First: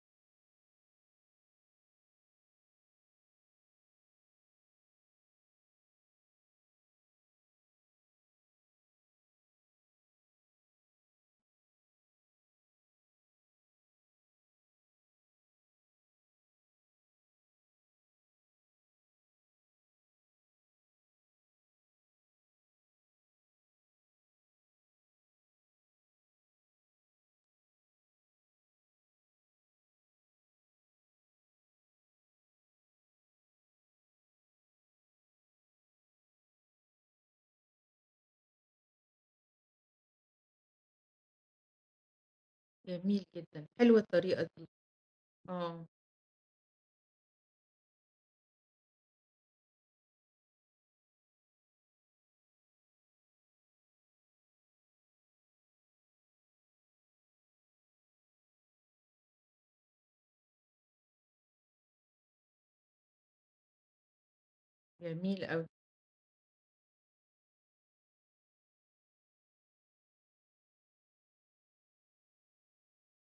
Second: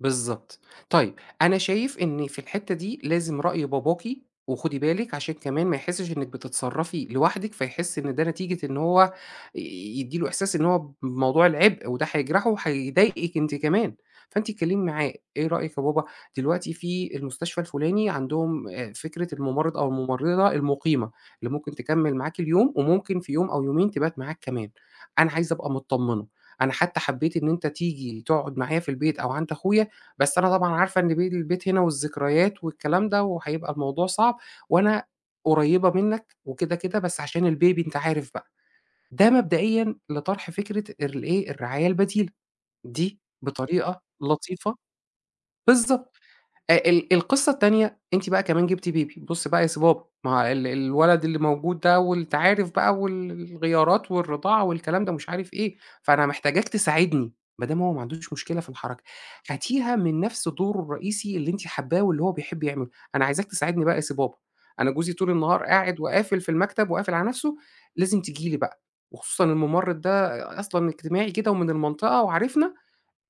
بالضبط. طيب، أنا شايف إن في الحتّة دي لازم رأي باباكِ وخدي بالِك عشان كمان ما يحسّش إنِّك بتتصرّفي لوحدِك، فيحِس إن ده نتيجة إن هو ي يدّي له إحساس إن هو بموضوع العِبء وده هيجرحه وهيضايقِك أنتِ كمان. فأنتِ اتكلّمي معاه، إيه رأيك يا بابا دلوقتي في المستشفى الفُلاني عندهم آآ فكرة المُمرِّض أو المُمرِّضة المُقيمة اللي ممكن تكمِّل معاك اليوم وممكن في يوم أو يومين تبات معاك كمان، أنا عايزة أبقى متطمِّنة، أنا حتى حبّيت إن أنت تيجي تقعُد معايا في البيت أو عند أخويا، بس أنا طبعًا عارفة إن بيل البيت هنا والذكريات والكلام ده وهيبقى الموضوع صعب وأنا قريّبة منّك وكده، كده بس عشان الbaby أنت عارف بقى. ده مبدئيًا لطرح فكرة ارل إيه، الرعاية البديلة. دي جميل جدًا، حلوة بطريقة الطريقة دي. لطيفة آه. بالضبط. آآ ال القِصّة التانية أنتِ بقى كمان جِبتِ baby بُص بقى يا سي بابا ما هو ال الولد اللي موجود ده وأنت عارف بقى وال الغيارات والرِضاعة والكلام ده ومش عارف إيه، فأنا محتاجاك تساعدني. ما دام هو ما عندوش مشكلة في الحركة هاتيها من نَفْس دوره الرئيسي اللي أنتِ حبّاه واللي هو بيحب يعمله. أنا عايزاك تساعدني بقى يا سي بابا، أنا جوزي طول جميل النهار أوي. قاعد وقافل في المكتب وقافل على نَفْسه، لازم تيجي لي بقى وخصوصًا المُمرِّض ده أ أصلًا اجتماعي كده ومن المنطقة وعارفنا،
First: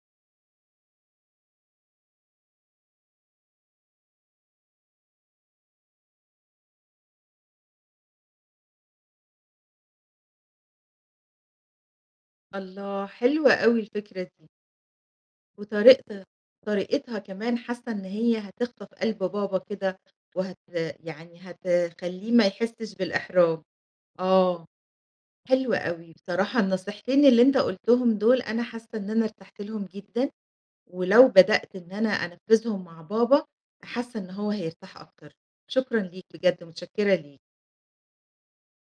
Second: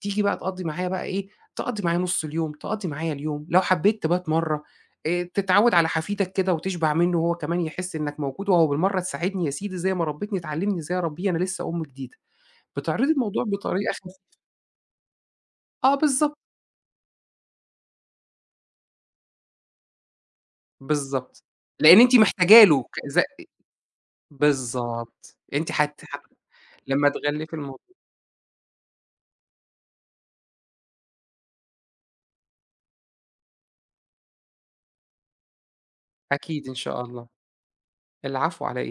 تيجي بقى تقضّي معايا بقى إيه، تقضّي معايا نُص اليوم، تقضّي معايا اليوم، لو حبّيت تبات مرّة آآ تتعوّد على حفيدك كده وتشبع منُّه وهو كمان يحِس إنّك موجود وأهو بالمرّة تساعدني يا سيدي زي ما ربِّتني تعلِّمني إزاي أربّيه أنا لسّه أم جديدة. الله، بتعرضي الموضوع حلوة أوي بطريقة خف الفكرة دي. آه وطريقت بالضب طريقتها كمان حاسّة إن هي هتخطف قلب بابا كده وهت يعني بالضبط. لإن أنتِ هتخلّيه ما محتاجه له يحسّش كذ بالإحراج، آه. بالضبط، أنتِ حلوة حتّى أوي، ح بصراحة لمّا النصيحتين اللي تغلّفي أنت الموضو قُلتهم دُول، أنا حاسّة إن أنا ارتحت لهم جدًا ولو بدأت إن أنا أنفّذهم مع بابا، حاسّة إن هو هيرتاح أكتر. شكرًا ليك بجد، أكيد إن شاء متشكِّرة الله. ليك. العفو، على إيه؟